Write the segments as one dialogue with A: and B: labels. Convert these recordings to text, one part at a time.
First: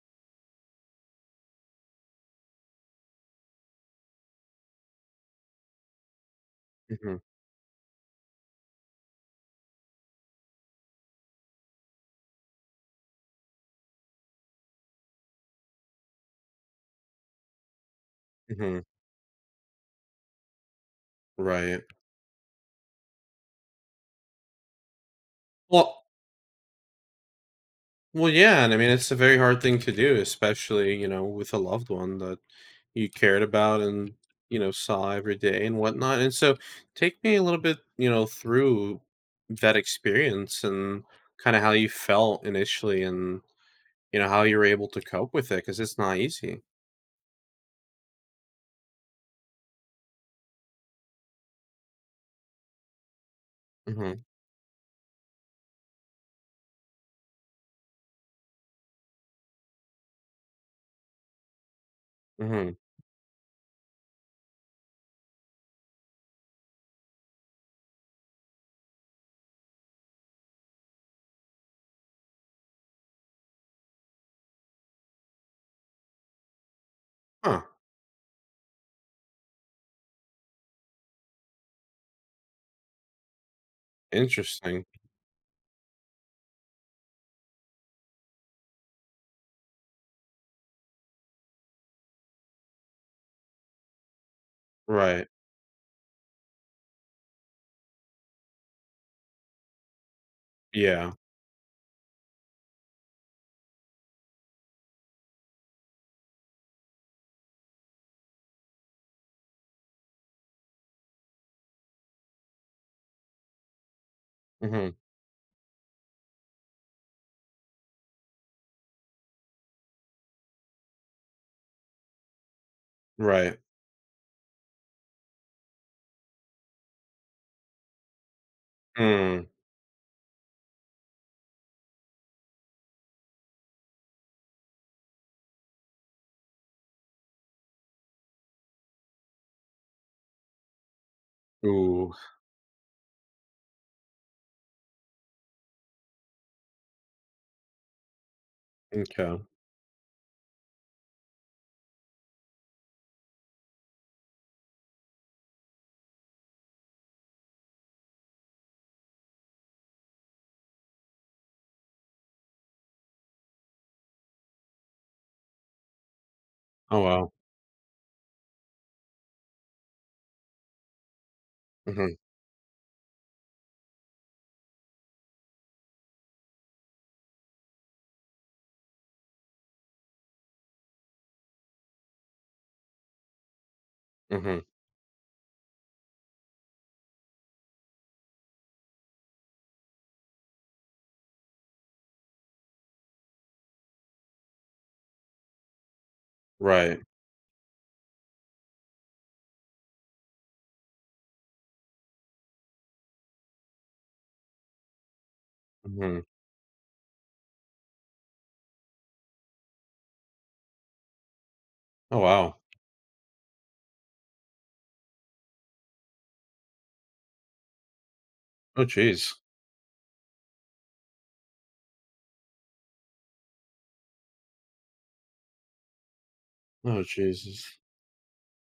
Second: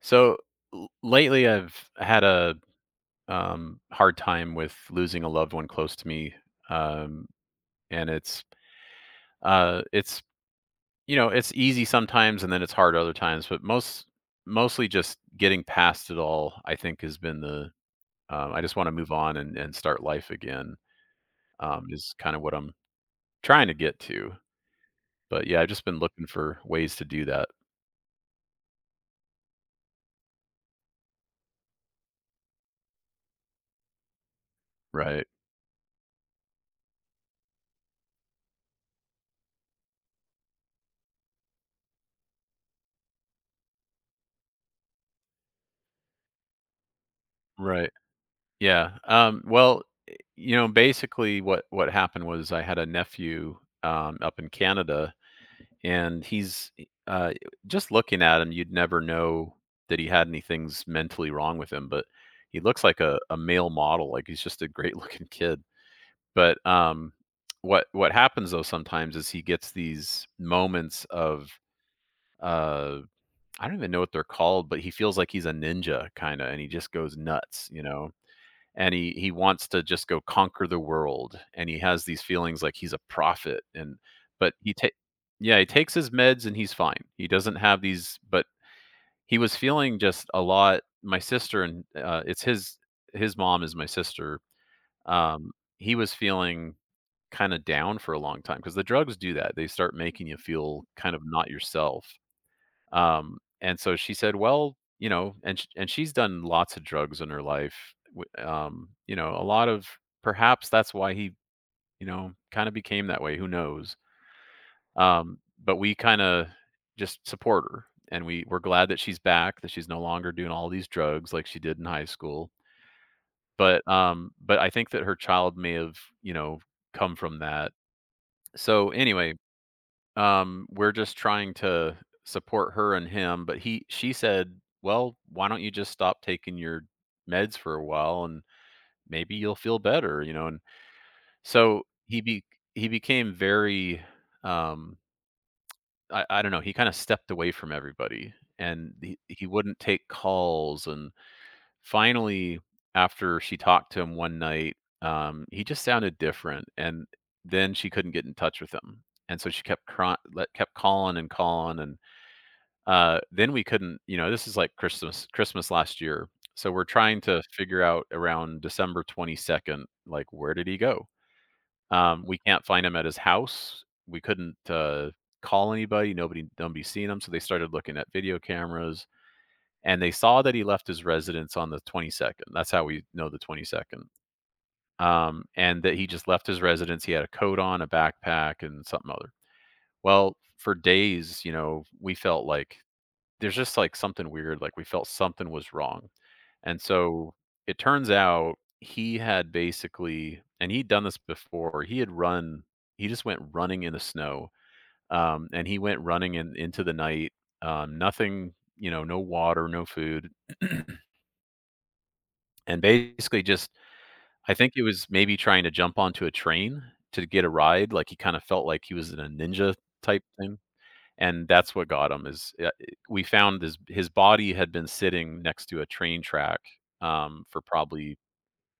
A: So lately, I've had a hard time with losing a loved one close to me,
B: Mhm,
A: um, and it's it's easy sometimes, and then it's hard other times. But mostly just getting past it all, I think, has been the I just
B: mhm,
A: want to move on and start life again
B: right.
A: is kind of what I'm trying to get to. But yeah, I've just been
B: Well
A: looking for ways to do that.
B: well, yeah, and I mean, it's a very hard thing to do, especially, with a loved one that you cared about and, saw
A: Right.
B: every day and whatnot. And so take me a little bit, through that experience and kind of how you felt initially and, how you were able to cope with it because it's not easy.
A: Right. Yeah. Well, basically what happened was I had a nephew
B: Hmm.
A: up in Canada, and just looking at him, you'd never know that he had anything's mentally wrong with him, but he
B: Hmm.
A: looks like a male model, like he's just a great looking kid. But what happens though sometimes is he gets these moments of uh, I don't even know what they're called, but he feels like he's a ninja kind of, and he just goes
B: Huh.
A: nuts. And he wants to just go conquer the world, and he has these feelings like he's a prophet, and but
B: Interesting.
A: yeah, he takes his meds, and he's fine. He doesn't have these. But he was feeling just a lot. My sister and it's his mom is my sister.
B: Right.
A: um he was feeling kind of down for a long time, because the drugs do that. They start making you feel
B: Yeah.
A: kind of not yourself, and so she said, "Well, you know," and and she's done lots of drugs in her life. A lot of perhaps that's why he, kind of became that way. Who knows?
B: Hmm.
A: But we kind of just support her, and we're glad that she's back, that she's no longer doing all these drugs like she did in high school.
B: Right.
A: But I think that her child may have, come from that. So anyway,
B: Mm.
A: We're just trying to support her and him. But he she said, "Well, why don't you just stop taking your meds for a while and maybe you'll feel better," and so
B: Ooh.
A: he became very um I don't know, he kind of stepped away from everybody, and he,
B: Okay.
A: he wouldn't take calls. And finally, after she talked to him one night, he just sounded different, and then she couldn't get in touch with him. And so she kept kept calling and calling. And then we couldn't, this is like Christmas, Christmas last year. So we're
B: Oh,
A: trying
B: wow.
A: to figure out around December 22nd, like, where did he go?
B: Hmm.
A: We can't find him at his house. We couldn't call anybody. Nobody seen him. So they started looking at video cameras, and they saw that he left his residence on the 22nd. That's how we know the 22nd.
B: Hmm.
A: And that he just left his residence. He had a coat on, a backpack, and something other. Well, for days, we felt like there's just, like, something weird, like, we felt something was wrong. And
B: Right.
A: so it turns out he had basically and he'd done this before, he just went running in the snow. And he went
B: Mhm.
A: running in into the night. Nothing, no water, no food.
B: Oh, wow.
A: And basically, just I think he was maybe trying to jump onto a train to get a ride, like, he kinda felt like
B: Oh,
A: he was in a
B: jeez.
A: ninja type thing. And that's what got him. We found his body had been sitting next to a train track,
B: Oh,
A: for
B: Jesus.
A: probably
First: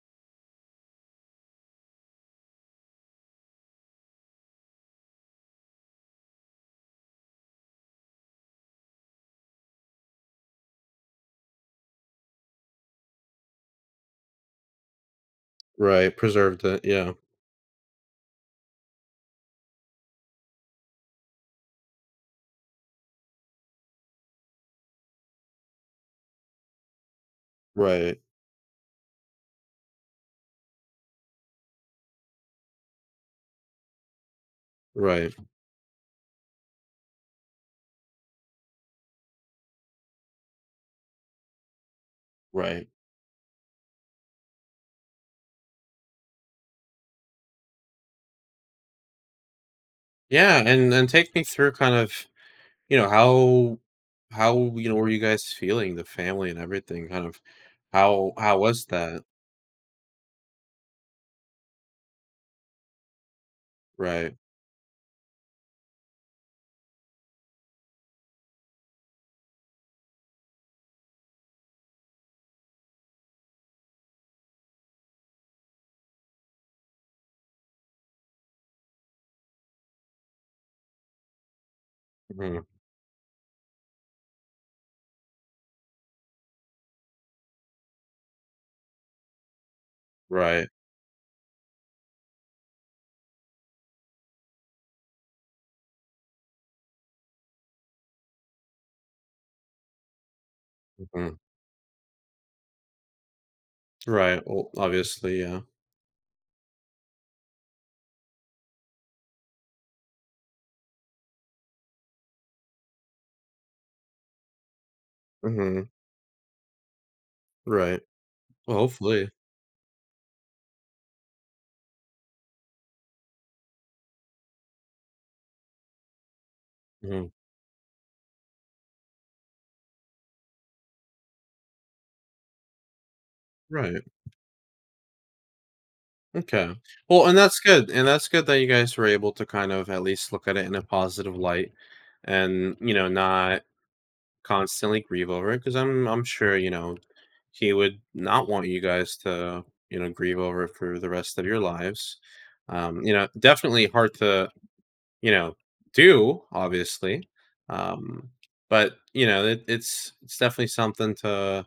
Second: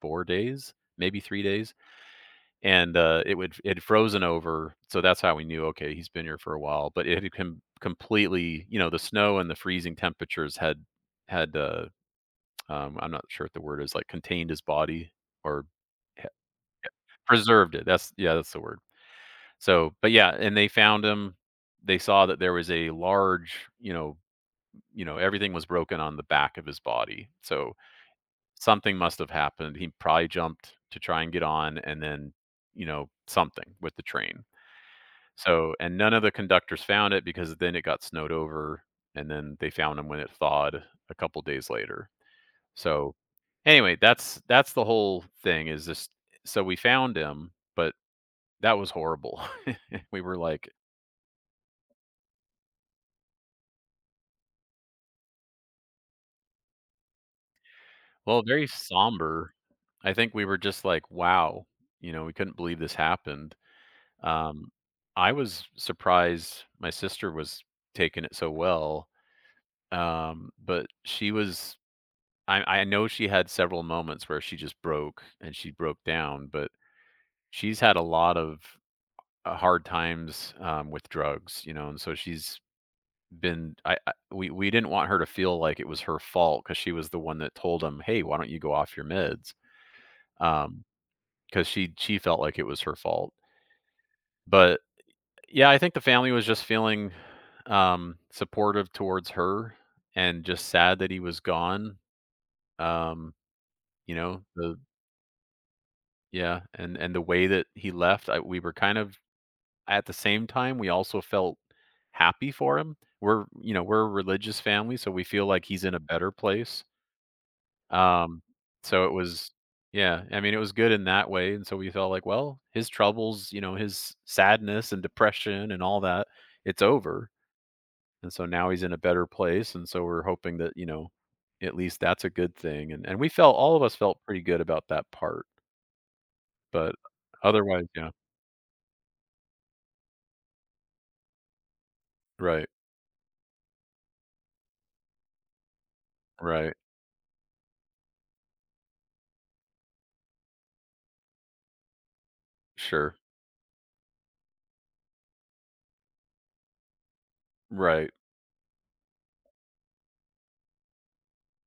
A: 4 days, maybe 3 days. And it had frozen over. So that's how we knew, "Okay, he's been here for a while." But it had completely the snow and the freezing temperatures had I'm not sure what the word is, like, contained his body, or
B: Right,
A: h
B: preserved it, yeah.
A: preserved it. That's yeah, that's the word. So, but yeah, and they found him. They saw that there was a large, you know, everything was broken on the back of his body. So
B: Right,
A: something must have happened. He probably jumped to try and get on, and then, something with the train.
B: right,
A: So, and none of the conductors found it because then it got snowed over, and then they found him when it thawed a couple days later.
B: right.
A: So anyway, that's the whole thing is this, so we found him. But that was horrible. we were
B: Yeah,
A: like,
B: and take me through kind of, how were you guys feeling, the family and everything, kind of how
A: well,
B: how
A: very
B: was that?
A: somber. I think we were just like, wow, we couldn't believe this happened.
B: Right.
A: Um, I was surprised my sister was taking it so well. But she was I know she had several moments where she just broke and she broke down. But she's had a lot of, hard times, with drugs, and so she's
B: Mhm.
A: been I we didn't want her to feel like it was her fault, because she was the one that told him, "Hey, why don't you go off your meds?"
B: Right.
A: Um, because she felt like it was her fault. But yeah, I think the family was just feeling, supportive towards her, and just sad that he
B: Mhm.
A: was gone. Um, you know,
B: Right. Well,
A: the
B: obviously, yeah.
A: yeah, and the way that he left, I, we were kind of at the same time, we also felt happy for him. We're a religious family, so we feel like he's
B: Mhm.
A: in a better place.
B: Right.
A: Um,
B: Well,
A: so it
B: hopefully.
A: was yeah, I mean, it was good in that way. And so we felt like, well, his troubles, his sadness and depression and all that, it's over.
B: Mhm.
A: And so now he's in a better place. And so we're hoping that, at least that's a good thing. And and we felt all of us
B: Right.
A: felt pretty good about that part.
B: Okay.
A: But
B: Well, and that's
A: otherwise,
B: good. And
A: yeah.
B: that's good that you guys were able to kind of at least look at it in a positive light
A: Right,
B: and, not constantly grieve over it because I'm sure,
A: right,
B: he would not want you guys to, grieve over it for the rest of your lives.
A: sure,
B: Definitely hard to, you know, do, obviously.
A: right,
B: Um, but, it's definitely something to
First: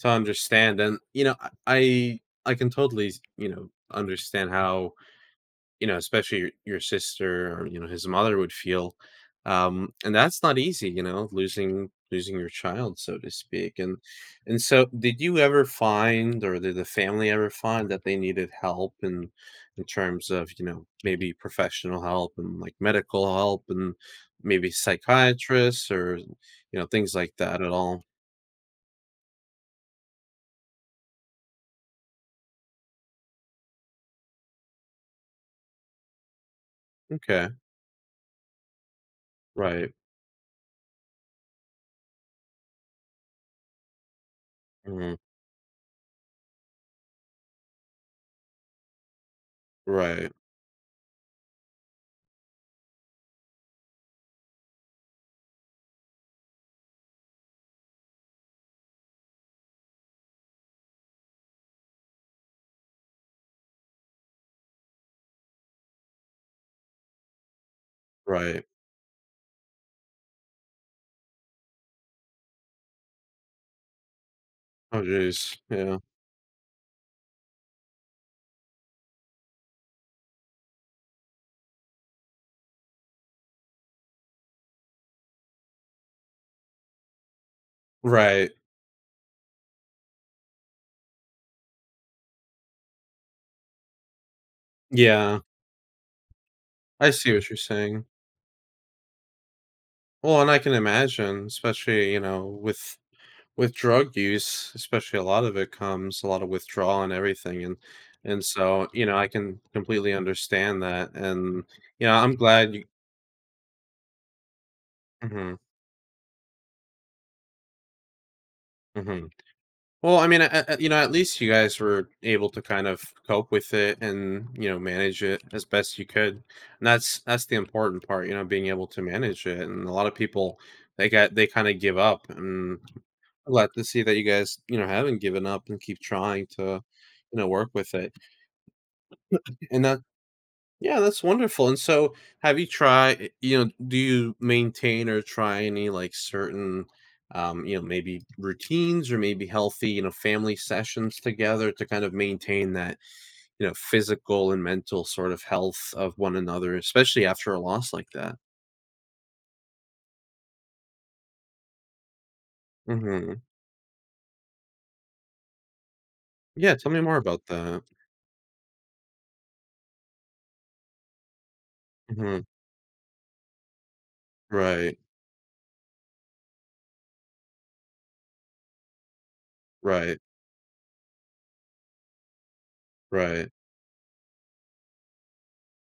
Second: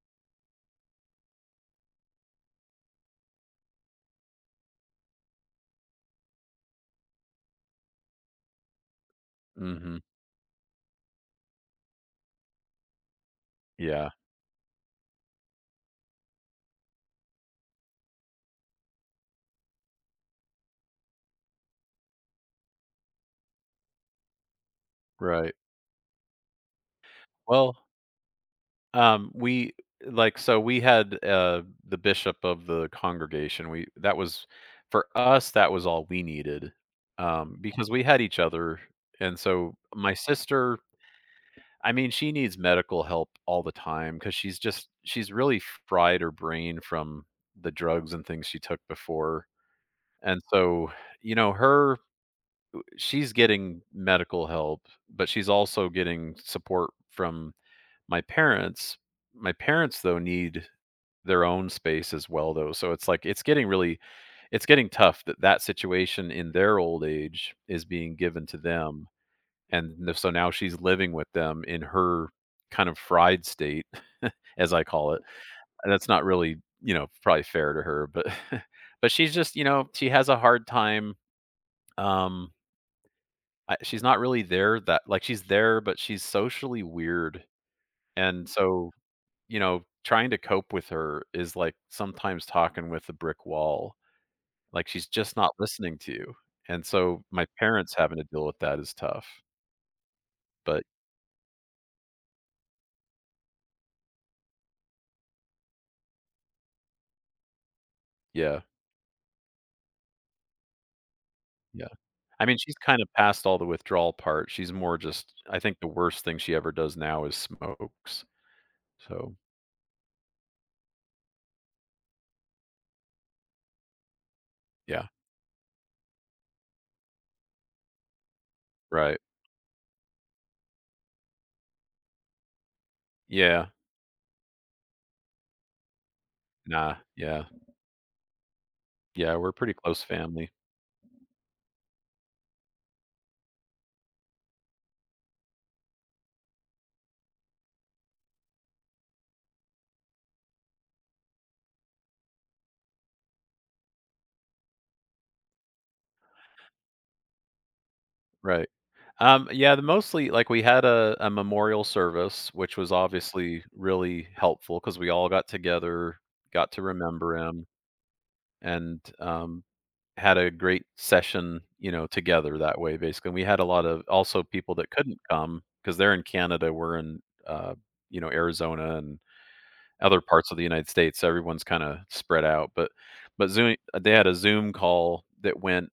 B: to understand and, I can totally, understand how especially your sister or his mother would feel,
A: mhm,
B: and that's not easy, losing your child, so to speak. And
A: yeah,
B: and so, did you ever find, or did the family ever find that they needed help in terms of maybe professional help and like medical help and maybe
A: right.
B: psychiatrists or things like that at
A: Well,
B: all?
A: we like, so we had, the bishop of the congregation. We That was for us, that was all we needed.
B: Okay,
A: Because we had each other. And so
B: right,
A: my sister I mean, she needs medical help all the time, because she's just
B: mhm,
A: she's really fried her brain from the drugs and things she took before.
B: right,
A: And so, you know, her she's getting medical help, but she's also getting support from my parents. My parents, though, need their own space as well, though. So it's like it's getting tough, that that situation in their old age is being given to
B: right.
A: them. And so now she's living with them in her kind of fried state, as I
B: Oh,
A: call it.
B: jeez,
A: And
B: yeah,
A: that's not really, probably fair to her, but but she's just, she has a hard time. Um, she's not really there. That, like, she's there, but she's socially weird, and
B: right,
A: so trying to cope with her is like sometimes talking with a brick wall. Like, she's just
B: yeah.
A: not listening to you. And
B: I
A: so
B: see
A: my
B: what you're
A: parents
B: saying.
A: having to deal with that is tough.
B: Well, and I can
A: But
B: imagine, especially, with drug use, especially a lot of it comes a lot of withdrawal and everything and
A: yeah,
B: so, I can completely understand that and
A: yeah.
B: I'm
A: I mean,
B: glad
A: she's
B: you.
A: kind of past all the withdrawal part. She's more just
B: Mhm,
A: I think, the worst thing she ever does now is smokes.
B: mhm.
A: So,
B: Well, I mean, at least you guys were able to kind of cope with it and,
A: yeah,
B: manage it as best you could. And that's the important part, being able to
A: right.
B: manage it. And a lot of people, they kind of give up and
A: Yeah.
B: glad to see that you guys, haven't given up and keep trying to,
A: Nah, yeah.
B: work with it.
A: Yeah, we're a pretty
B: And that,
A: close family.
B: yeah, that's wonderful. And so, have you tried, do you maintain or try any like certain, maybe routines or maybe healthy, family sessions together to kind of maintain that, physical and mental sort of health of one another, especially after a loss like that?
A: Right. Yeah, the mostly, like, we had a memorial service, which was
B: Hmm.
A: obviously really helpful because we all got together, got
B: Yeah,
A: to
B: tell me more
A: remember
B: about
A: him,
B: that.
A: and, had a great session,
B: Hmm.
A: together that way, basically. And we had a lot of also people that
B: Right,
A: couldn't come, because 'cause they're in Canada. We're in, Arizona and
B: right,
A: other parts of the United States, so everyone's kinda spread out. but but
B: right.
A: Zoom they had a Zoom call that went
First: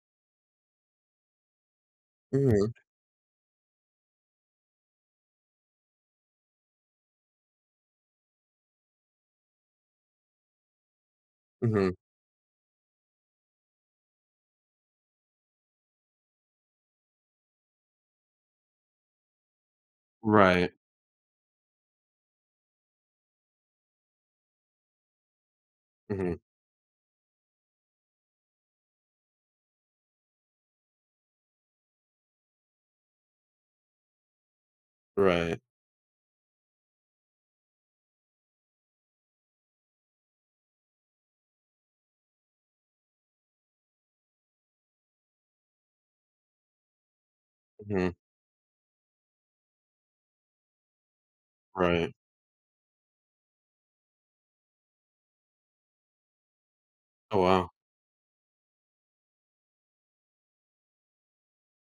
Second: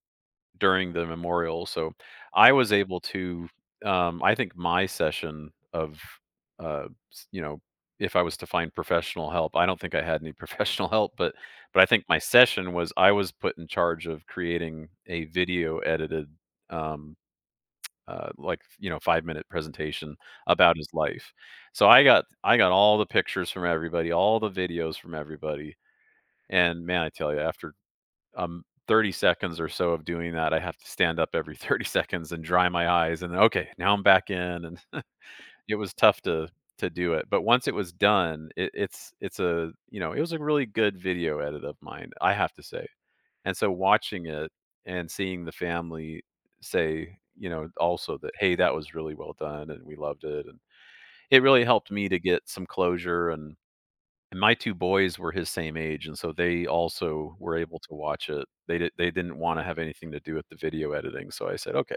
A: during the memorial. So I was
B: Hmm.
A: able to, I think my session of, uh, you know, if I was to find professional help, I don't think I had any professional help. But I
B: Hmm.
A: think my session was I was put in charge of creating a video edited, um, like, 5-minute presentation
B: Right.
A: about his life. So I got all the pictures from everybody, all the videos from everybody.
B: Mhm.
A: And man, I tell you, after 30 seconds or so of doing that, I have to stand up every 30 seconds and dry my eyes, and then, okay, now I'm back in, and
B: Right.
A: it was tough to do it. But once it was done, it, it's a, you know, it was a really good video edit of mine, I have to say. And so watching it and seeing the family say,
B: Mhm.
A: also that, hey, that was really well done and we loved it. And it really helped me
B: Right.
A: to get some closure, and my 2 boys were his same age. And so they also
B: Oh,
A: were
B: wow.
A: able to watch it. They didn't wanna have anything to do with the video editing, so I said, "Okay."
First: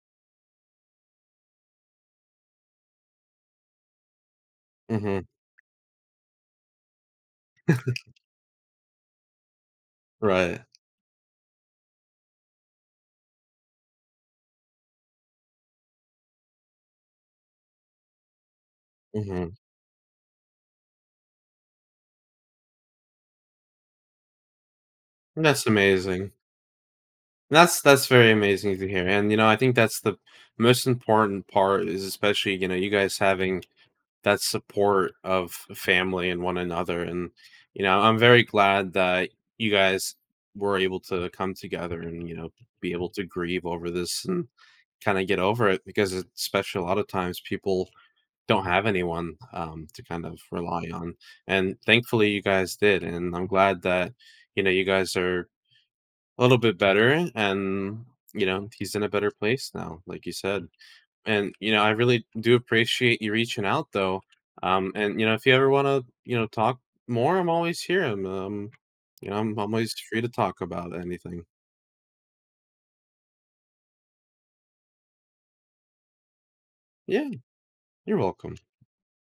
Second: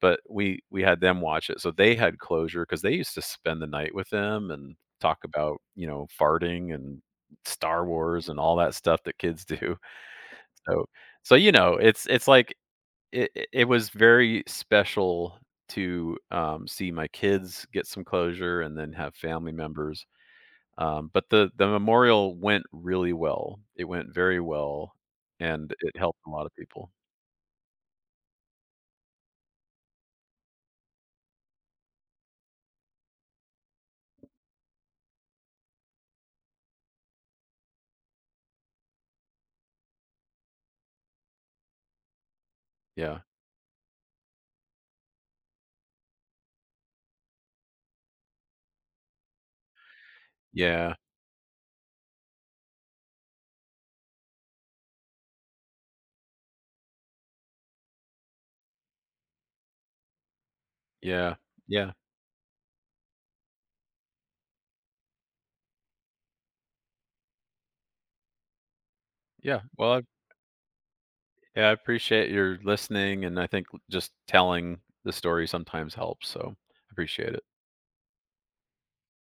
A: But we had them watch it, so they had closure, because they used to spend the night with him and talk
B: Mhm.
A: about, farting and Star Wars and all that stuff that kids do.
B: Right.
A: So so it's like it was very special to, see my kids get some closure and then have family
B: Mhm.
A: members. But the memorial went really well. It went very well,
B: That's
A: and it helped a
B: amazing.
A: lot of people.
B: That's very amazing to hear, and, I think that's the most important part is especially, you guys having that support of family and one another, and, I'm very glad that you guys were able to come together and, be able
A: Yeah.
B: to grieve over this and kinda get over it because, especially a lot of times, people don't have anyone, to kind of rely
A: Yeah.
B: on, and thankfully you guys did, and I'm glad that, you guys are a little bit better and, he's in a better place now, like you said,
A: Yeah.
B: and, I
A: Yeah.
B: really do appreciate you reaching out though, and, if you ever wanna, talk more, I'm always here, I'm
A: Yeah. Well,
B: always
A: I
B: free to talk about anything.
A: yeah, I appreciate your listening. And I think just telling the story sometimes helps, so I
B: Yeah,
A: appreciate it.
B: you're welcome.